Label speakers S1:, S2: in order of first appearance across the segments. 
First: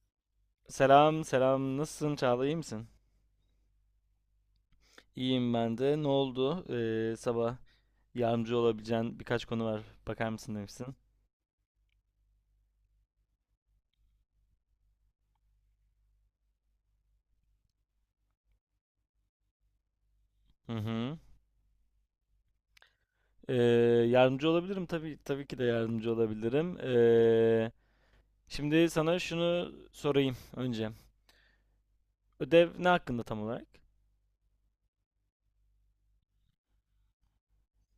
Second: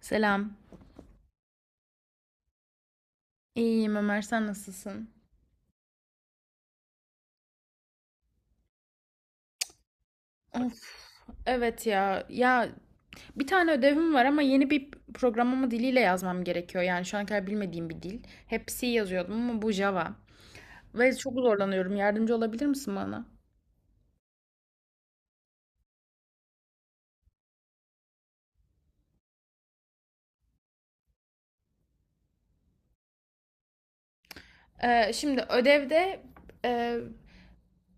S1: Selam.
S2: Selam selam nasılsın Çağla iyi misin?
S1: İyiyim Ömer, sen nasılsın?
S2: İyiyim ben de. Ne oldu? Sabah yardımcı olabileceğin birkaç konu var. Bakar mısın demişsin.
S1: Of, evet ya. Ya bir tane ödevim var ama yeni bir programlama diliyle yazmam gerekiyor. Yani şu ana kadar bilmediğim bir dil. Hep C yazıyordum ama bu Java.
S2: Hı
S1: Ve
S2: hı.
S1: çok zorlanıyorum. Yardımcı olabilir misin bana?
S2: Ee, yardımcı olabilirim tabii ki de yardımcı olabilirim. Şimdi sana şunu sorayım önce. Ödev ne hakkında tam olarak?
S1: Şimdi ödevde e,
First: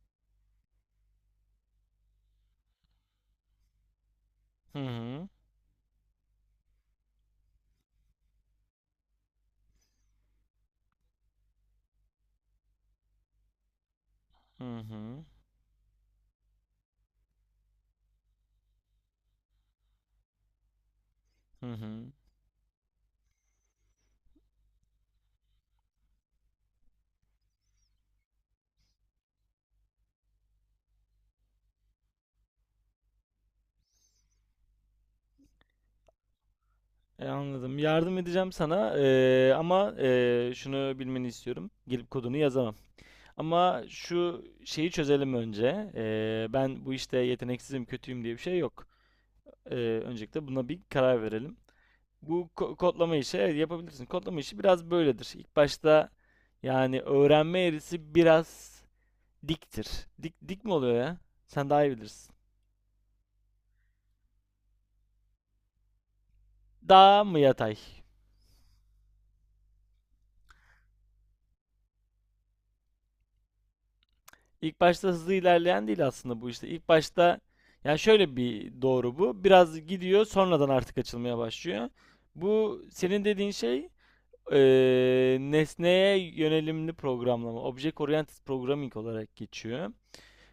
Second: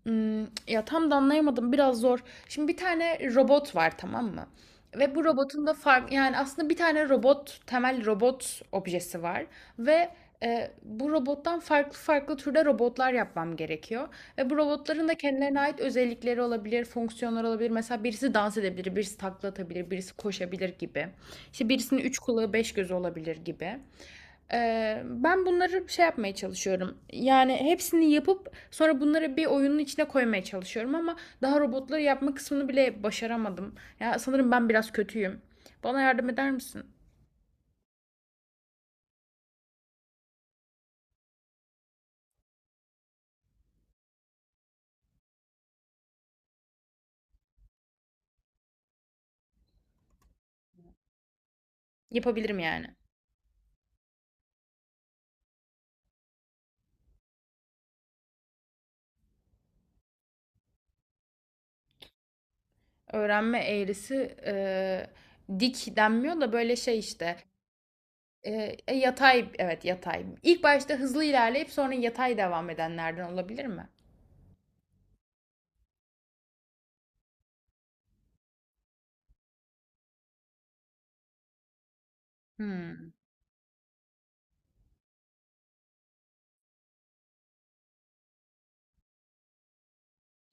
S1: Ya, tam da anlayamadım, biraz zor. Şimdi bir tane robot var, tamam mı?
S2: Hı
S1: Ve bu
S2: hı.
S1: robotun da fark yani, aslında bir tane robot, temel robot objesi var ve, Bu robottan farklı farklı türde robotlar yapmam gerekiyor ve bu
S2: Hı
S1: robotların da
S2: hı.
S1: kendilerine ait özellikleri olabilir, fonksiyonları olabilir. Mesela birisi dans edebilir, birisi takla atabilir, birisi koşabilir gibi. İşte
S2: Hı
S1: birisinin
S2: hı.
S1: 3 kulağı, 5 gözü olabilir gibi. Ben bunları şey yapmaya çalışıyorum. Yani hepsini yapıp sonra bunları bir oyunun içine koymaya çalışıyorum ama daha robotları yapma kısmını bile başaramadım. Ya sanırım ben biraz kötüyüm. Bana yardım eder misin?
S2: Anladım. Yardım edeceğim sana ama şunu bilmeni istiyorum. Gelip kodunu yazamam. Ama şu şeyi çözelim önce. Ben bu işte yeteneksizim, kötüyüm diye bir şey yok. Ee, öncelikle buna bir karar verelim. Bu
S1: Yapabilirim yani.
S2: kodlama işi evet yapabilirsin. Kodlama işi biraz böyledir. İlk başta yani öğrenme eğrisi biraz diktir. Dik, dik mi oluyor ya? Sen daha iyi bilirsin.
S1: Öğrenme eğrisi dik denmiyor da böyle şey
S2: Daha
S1: işte.
S2: mı yatay?
S1: Yatay evet yatay. İlk başta hızlı ilerleyip sonra yatay devam edenlerden olabilir mi?
S2: İlk başta hızlı ilerleyen değil aslında bu işte. İlk başta yani şöyle bir doğru bu. Biraz gidiyor sonradan artık açılmaya başlıyor. Bu
S1: Hmm,
S2: senin dediğin şey. Nesneye yönelimli programlama, Object Oriented Programming olarak geçiyor.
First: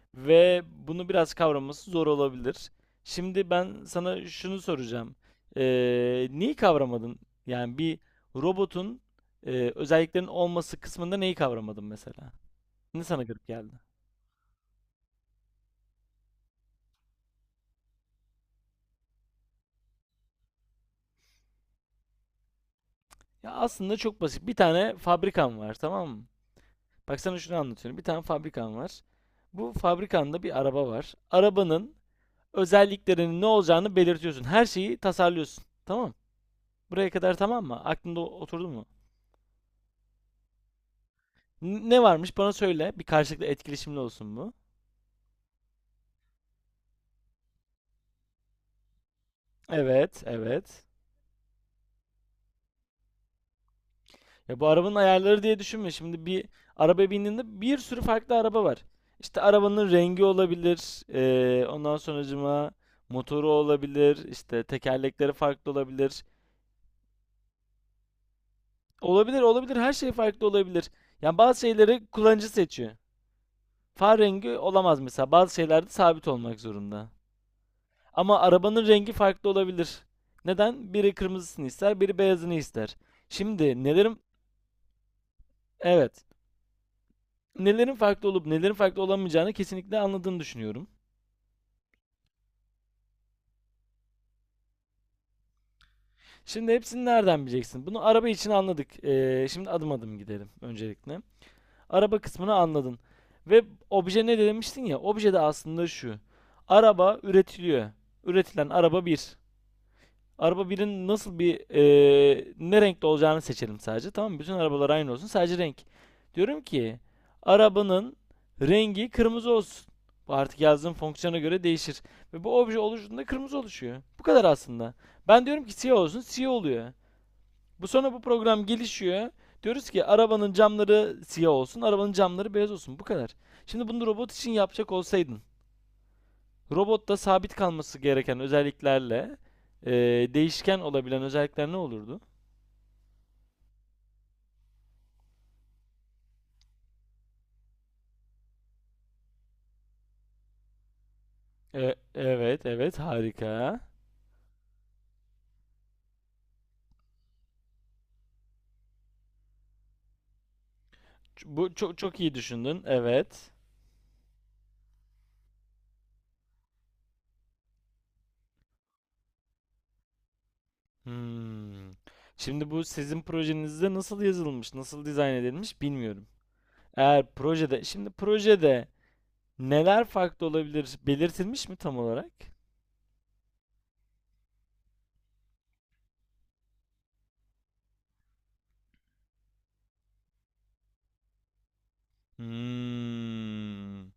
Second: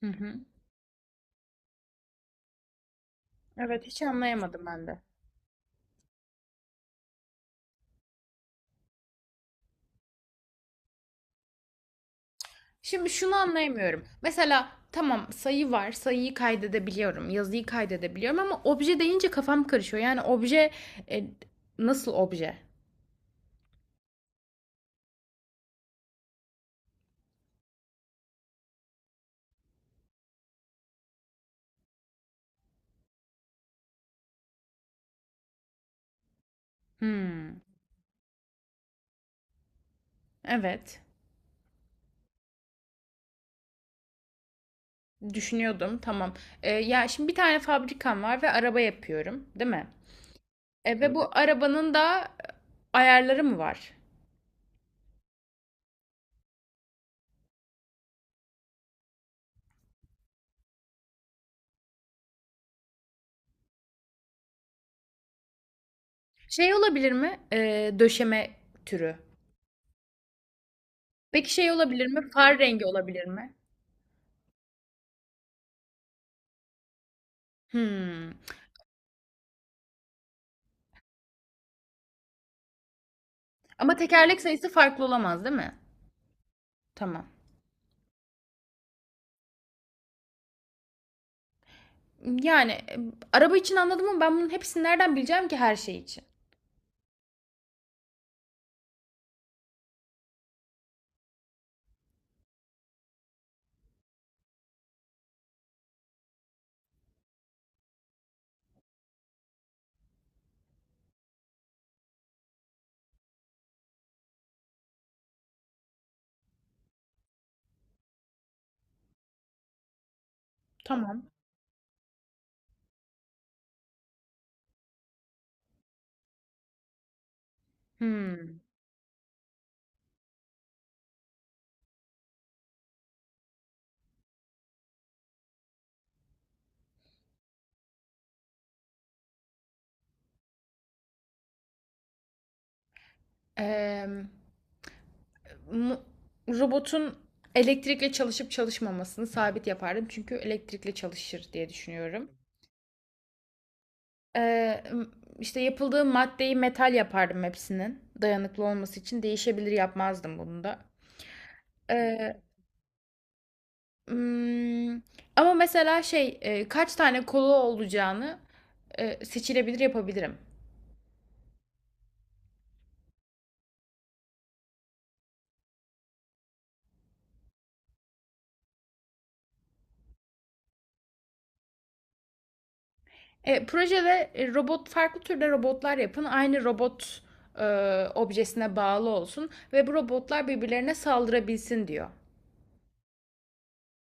S1: hı hı.
S2: Ve bunu biraz kavraması zor olabilir. Şimdi ben
S1: Evet hiç
S2: sana şunu
S1: anlayamadım ben de.
S2: soracağım. Neyi kavramadın? Yani bir robotun özelliklerinin olması kısmında neyi kavramadın mesela? Ne
S1: Şimdi
S2: sana
S1: şunu
S2: garip geldi?
S1: anlayamıyorum. Mesela tamam sayı var, sayıyı kaydedebiliyorum, yazıyı kaydedebiliyorum ama obje deyince kafam karışıyor. Yani obje e, nasıl obje?
S2: Ya aslında çok basit. Bir tane fabrikan var, tamam mı? Bak sana şunu anlatıyorum. Bir tane fabrikan var. Bu fabrikanda bir araba var. Arabanın özelliklerinin ne olacağını belirtiyorsun. Her şeyi tasarlıyorsun. Tamam. Buraya kadar
S1: Hmm,
S2: tamam mı? Aklında oturdu mu?
S1: evet.
S2: Ne varmış bana söyle. Bir karşılıklı etkileşimli olsun bu.
S1: Düşünüyordum. Tamam. E, ya şimdi bir tane fabrikam var ve araba yapıyorum, değil mi?
S2: Evet, evet.
S1: E, ve bu evet, arabanın da ayarları mı var?
S2: Ya bu arabanın ayarları diye düşünme. Şimdi bir araba bindiğinde bir sürü farklı araba var. İşte arabanın rengi olabilir. Ondan sonracıma motoru olabilir. İşte tekerlekleri farklı olabilir.
S1: Şey olabilir mi? E, döşeme türü.
S2: Olabilir, olabilir. Her şey farklı olabilir. Yani
S1: Peki
S2: bazı
S1: şey
S2: şeyleri
S1: olabilir mi?
S2: kullanıcı
S1: Far rengi
S2: seçiyor.
S1: olabilir mi?
S2: Far rengi olamaz mesela. Bazı şeylerde sabit olmak zorunda.
S1: Hmm.
S2: Ama arabanın rengi farklı olabilir. Neden? Biri kırmızısını ister, biri beyazını ister. Şimdi
S1: Ama
S2: nelerin,
S1: tekerlek sayısı farklı olamaz, değil mi?
S2: evet,
S1: Tamam.
S2: nelerin farklı olup nelerin farklı olamayacağını kesinlikle anladığını düşünüyorum.
S1: Yani, araba için anladım ama ben bunun hepsini nereden bileceğim ki her şey için?
S2: Şimdi hepsini nereden bileceksin? Bunu araba için anladık. Şimdi adım adım gidelim öncelikle. Araba kısmını anladın. Ve obje ne demiştin ya? Obje de aslında şu. Araba üretiliyor. Üretilen araba bir. Araba birin nasıl bir ne renkte olacağını seçelim sadece. Tamam mı? Bütün arabalar aynı olsun. Sadece renk. Diyorum ki arabanın rengi kırmızı olsun. Bu artık yazdığım
S1: Tamam.
S2: fonksiyona göre değişir. Ve bu obje oluştuğunda kırmızı oluşuyor. Bu kadar aslında. Ben diyorum ki siyah olsun. Siyah oluyor. Bu sonra bu
S1: Hımm.
S2: program gelişiyor. Diyoruz ki arabanın camları siyah olsun. Arabanın camları beyaz olsun. Bu kadar. Şimdi bunu robot için yapacak olsaydın. Robotta sabit kalması gereken özelliklerle e, değişken olabilen özellikler ne olurdu?
S1: Emm, mu Robotun elektrikle çalışıp çalışmamasını sabit yapardım çünkü elektrikle çalışır diye
S2: E,
S1: düşünüyorum.
S2: evet, evet, harika.
S1: Emm, işte, yapıldığı maddeyi metal yapardım hepsinin dayanıklı olması için. Değişebilir yapmazdım bunu da.
S2: Bu çok çok iyi
S1: Eee,
S2: düşündün. Evet.
S1: ımm, ama mesela şey, kaç tane kolu olacağını, seçilebilir yapabilirim.
S2: Hmm. Şimdi bu sizin projenizde nasıl yazılmış, nasıl dizayn edilmiş bilmiyorum. Eğer projede, şimdi projede neler farklı olabilir belirtilmiş mi tam olarak?
S1: Projede robot farklı türde robotlar yapın. Aynı robot e, objesine bağlı olsun ve bu robotlar birbirlerine saldırabilsin diyor.
S2: Hmm.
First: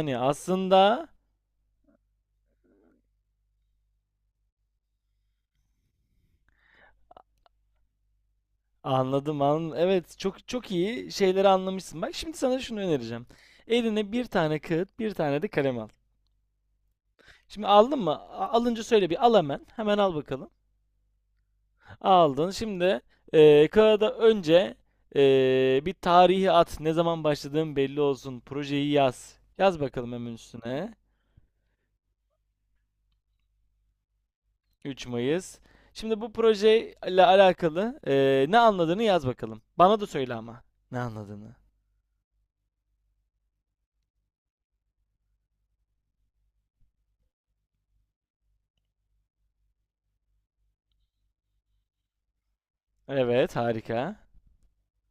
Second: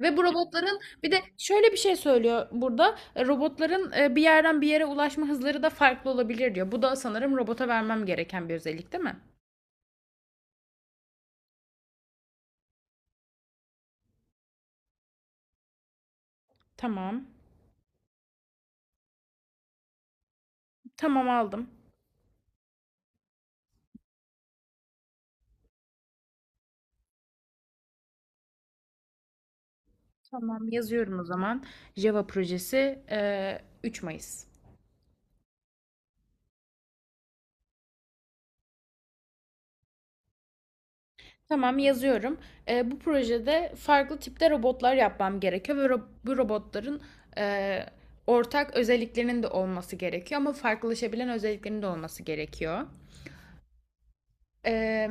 S1: Ve bu robotların
S2: aslında.
S1: bir de şöyle bir şey söylüyor burada. Robotların bir yerden bir yere ulaşma hızları da farklı olabilir diyor. Bu da sanırım robota vermem gereken bir özellik değil mi?
S2: Anladım, anladım. Evet, çok çok iyi şeyleri anlamışsın. Bak şimdi sana şunu önereceğim. Eline bir tane kağıt, bir tane de kalem al.
S1: Tamam.
S2: Şimdi aldın mı? Alınca söyle, bir al hemen. Hemen al bakalım.
S1: Tamam aldım.
S2: Aldın. Şimdi kağıda önce bir tarihi at. Ne zaman başladığın belli olsun. Projeyi yaz. Yaz bakalım hemen
S1: Tamam
S2: üstüne.
S1: yazıyorum o zaman. Java projesi 3 Mayıs.
S2: 3 Mayıs. Şimdi bu projeyle alakalı ne anladığını yaz bakalım. Bana da söyle ama. Ne anladığını.
S1: Tamam yazıyorum. Bu projede farklı tipte robotlar yapmam gerekiyor ve bu robotların e, ortak özelliklerinin de olması gerekiyor ama farklılaşabilen özelliklerinin de olması gerekiyor.
S2: Evet, harika.
S1: Ee,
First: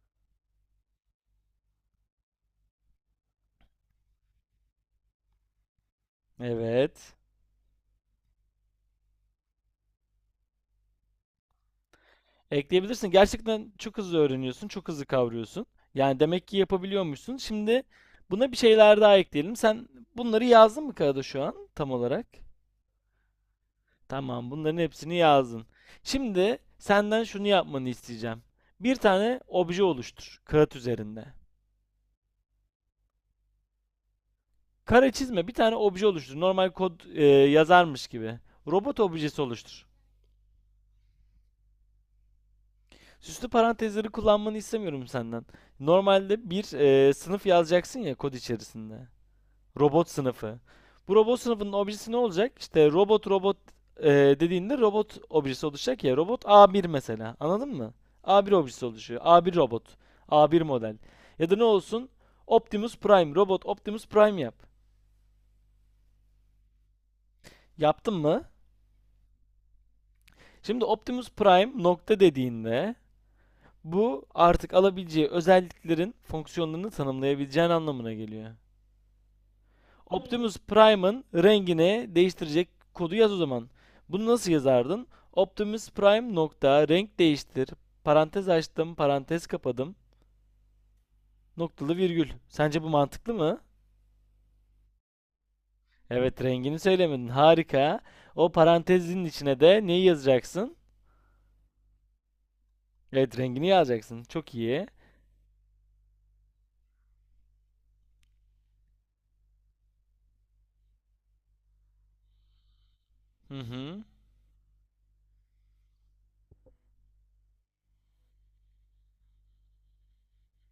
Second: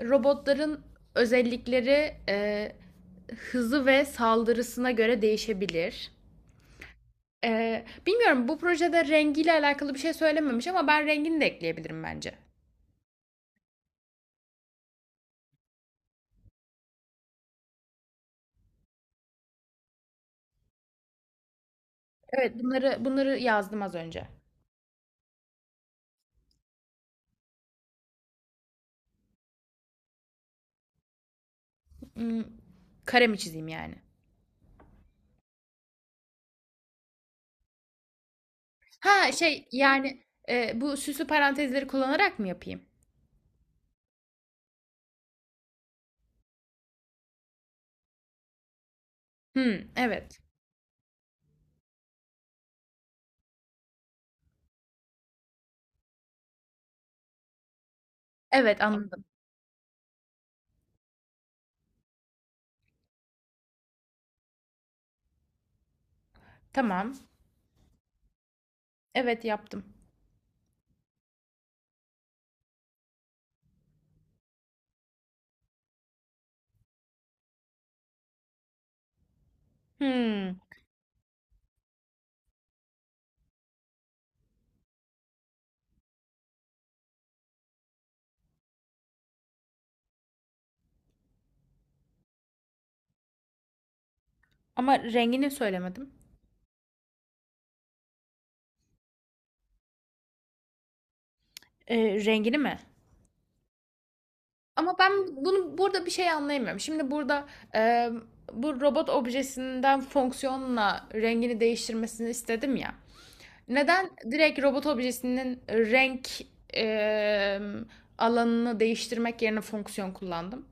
S1: Robotların özellikleri, hızı ve saldırısına göre değişebilir.
S2: Evet.
S1: Bilmiyorum, bu projede rengiyle alakalı bir şey söylememiş ama ben rengini de ekleyebilirim bence.
S2: Ekleyebilirsin. Gerçekten çok hızlı öğreniyorsun, çok hızlı kavruyorsun. Yani demek ki yapabiliyormuşsun. Şimdi buna bir şeyler daha ekleyelim. Sen bunları yazdın mı kağıda şu an tam olarak?
S1: Evet, bunları yazdım az önce.
S2: Tamam, bunların hepsini yazdın. Şimdi senden şunu yapmanı isteyeceğim. Bir tane obje oluştur kağıt üzerinde.
S1: Hmm, kare mi çizeyim yani?
S2: Kare çizme, bir tane obje oluştur. Normal kod yazarmış gibi. Robot
S1: Ha
S2: objesi
S1: şey
S2: oluştur.
S1: yani, bu süslü parantezleri kullanarak mı yapayım?
S2: Süslü parantezleri kullanmanı istemiyorum senden. Normalde bir sınıf yazacaksın ya kod içerisinde.
S1: Hmm,
S2: Robot
S1: evet.
S2: sınıfı. Bu robot sınıfının objesi ne olacak? İşte robot e, dediğinde robot objesi oluşacak ya. Robot A1 mesela. Anladın mı? A1
S1: Evet
S2: objesi oluşuyor.
S1: anladım.
S2: A1 robot. A1 model. Ya da ne olsun? Optimus Prime. Robot Optimus Prime yap.
S1: Tamam.
S2: Yaptın mı?
S1: Evet yaptım.
S2: Şimdi Optimus Prime nokta dediğinde bu artık alabileceği özelliklerin fonksiyonlarını tanımlayabileceğin anlamına geliyor. Optimus
S1: Hmm,
S2: Prime'ın rengini değiştirecek kodu yaz o zaman. Bunu nasıl yazardın? Optimus Prime nokta renk değiştir. Parantez açtım, parantez kapadım. Noktalı virgül. Sence bu mantıklı mı?
S1: ama rengini söylemedim.
S2: Evet, rengini söylemedin. Harika. O parantezin içine de neyi yazacaksın?
S1: E, rengini mi?
S2: Evet, rengini yazacaksın. Çok iyi.
S1: Ama ben bunu burada bir şey anlayamıyorum. Şimdi burada, e, bu robot objesinden fonksiyonla rengini değiştirmesini istedim ya.
S2: Hı hı.
S1: Neden direkt robot objesinin renk e, alanını değiştirmek yerine fonksiyon kullandım?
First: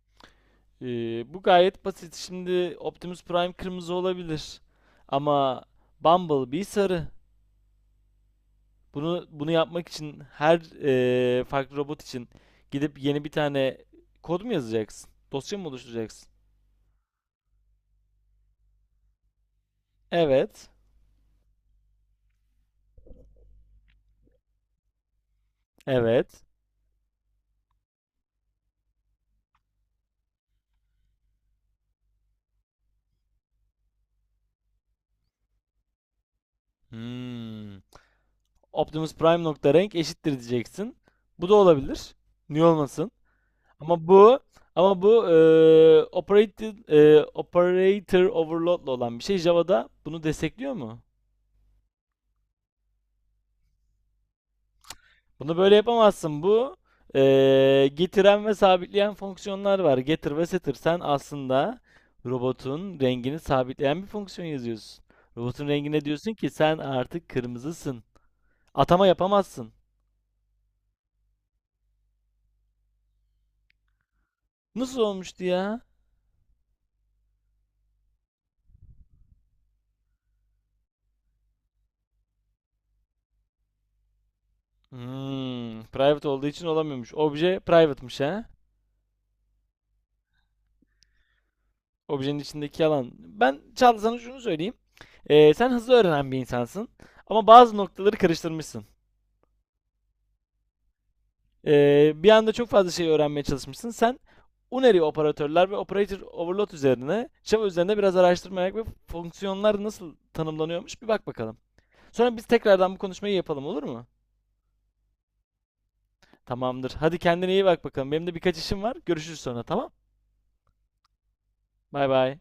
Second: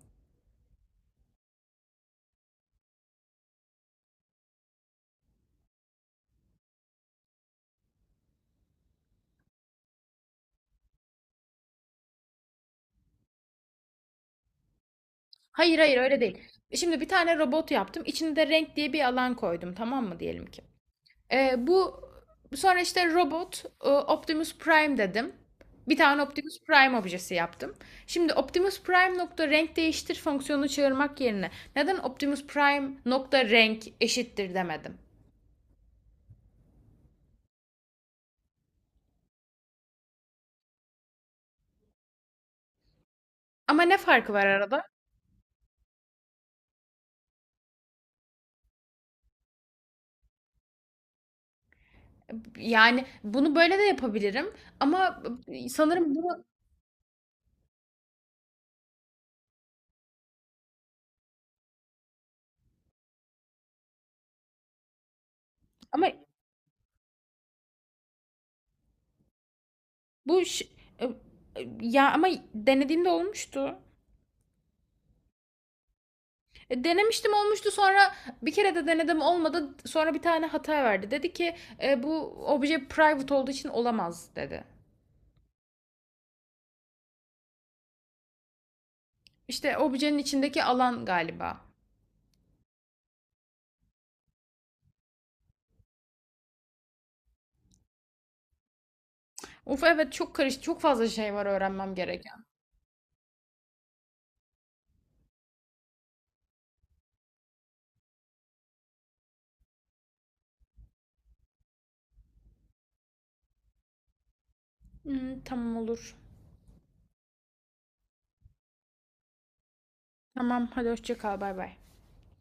S2: Bu gayet basit. Şimdi Optimus Prime kırmızı olabilir. Ama Bumblebee sarı. Bunu yapmak için her farklı robot için gidip yeni bir tane kod mu yazacaksın? Dosya mı
S1: Hayır hayır, öyle
S2: oluşturacaksın?
S1: değil. Şimdi bir tane robot yaptım. İçine de renk diye bir alan koydum, tamam mı, diyelim ki.
S2: Evet.
S1: Bu sonra işte robot Optimus Prime dedim. Bir tane
S2: Evet.
S1: Optimus Prime objesi yaptım. Şimdi Optimus Prime nokta renk değiştir fonksiyonunu çağırmak yerine neden Optimus Prime nokta renk eşittir demedim?
S2: Hmm. Optimus Prime nokta renk eşittir diyeceksin. Bu da olabilir. Niye olmasın?
S1: Ama ne
S2: Ama
S1: farkı
S2: bu
S1: var arada?
S2: ama bu operator overload'la olan bir şey. Java'da bunu destekliyor mu?
S1: Yani bunu böyle de yapabilirim ama
S2: Bunu böyle
S1: sanırım
S2: yapamazsın.
S1: bunu,
S2: Bu getiren ve sabitleyen fonksiyonlar var. Getir ve setir. Sen aslında robotun rengini sabitleyen bir fonksiyon yazıyorsun. Robotun rengine
S1: ama
S2: diyorsun ki sen artık kırmızısın. Atama yapamazsın.
S1: bu ş- e, e, ya ama denediğimde olmuştu.
S2: Nasıl olmuştu ya?
S1: E, denemiştim olmuştu sonra bir kere de denedim olmadı, sonra bir tane hata verdi. Dedi ki, bu obje private olduğu için olamaz", dedi.
S2: Private olduğu için olamıyormuş. Obje private'mış ha.
S1: İşte objenin içindeki alan galiba.
S2: Objenin içindeki alan. Ben Çağla sana şunu söyleyeyim. Sen hızlı öğrenen bir insansın. Ama bazı noktaları karıştırmışsın.
S1: Of, evet, çok karışık, çok fazla şey var öğrenmem
S2: Bir
S1: gereken.
S2: anda çok fazla şey öğrenmeye çalışmışsın. Sen Unary operatörler ve operator overload üzerine, Java üzerinde biraz araştırma yap ve fonksiyonlar nasıl tanımlanıyormuş bir bak bakalım. Sonra biz tekrardan bu konuşmayı yapalım olur mu?
S1: Hmm, tamam olur.
S2: Tamamdır. Hadi kendine iyi bak bakalım. Benim de birkaç işim var. Görüşürüz sonra tamam?
S1: Tamam hadi, hoşça kal, bay bay.
S2: Bay bay.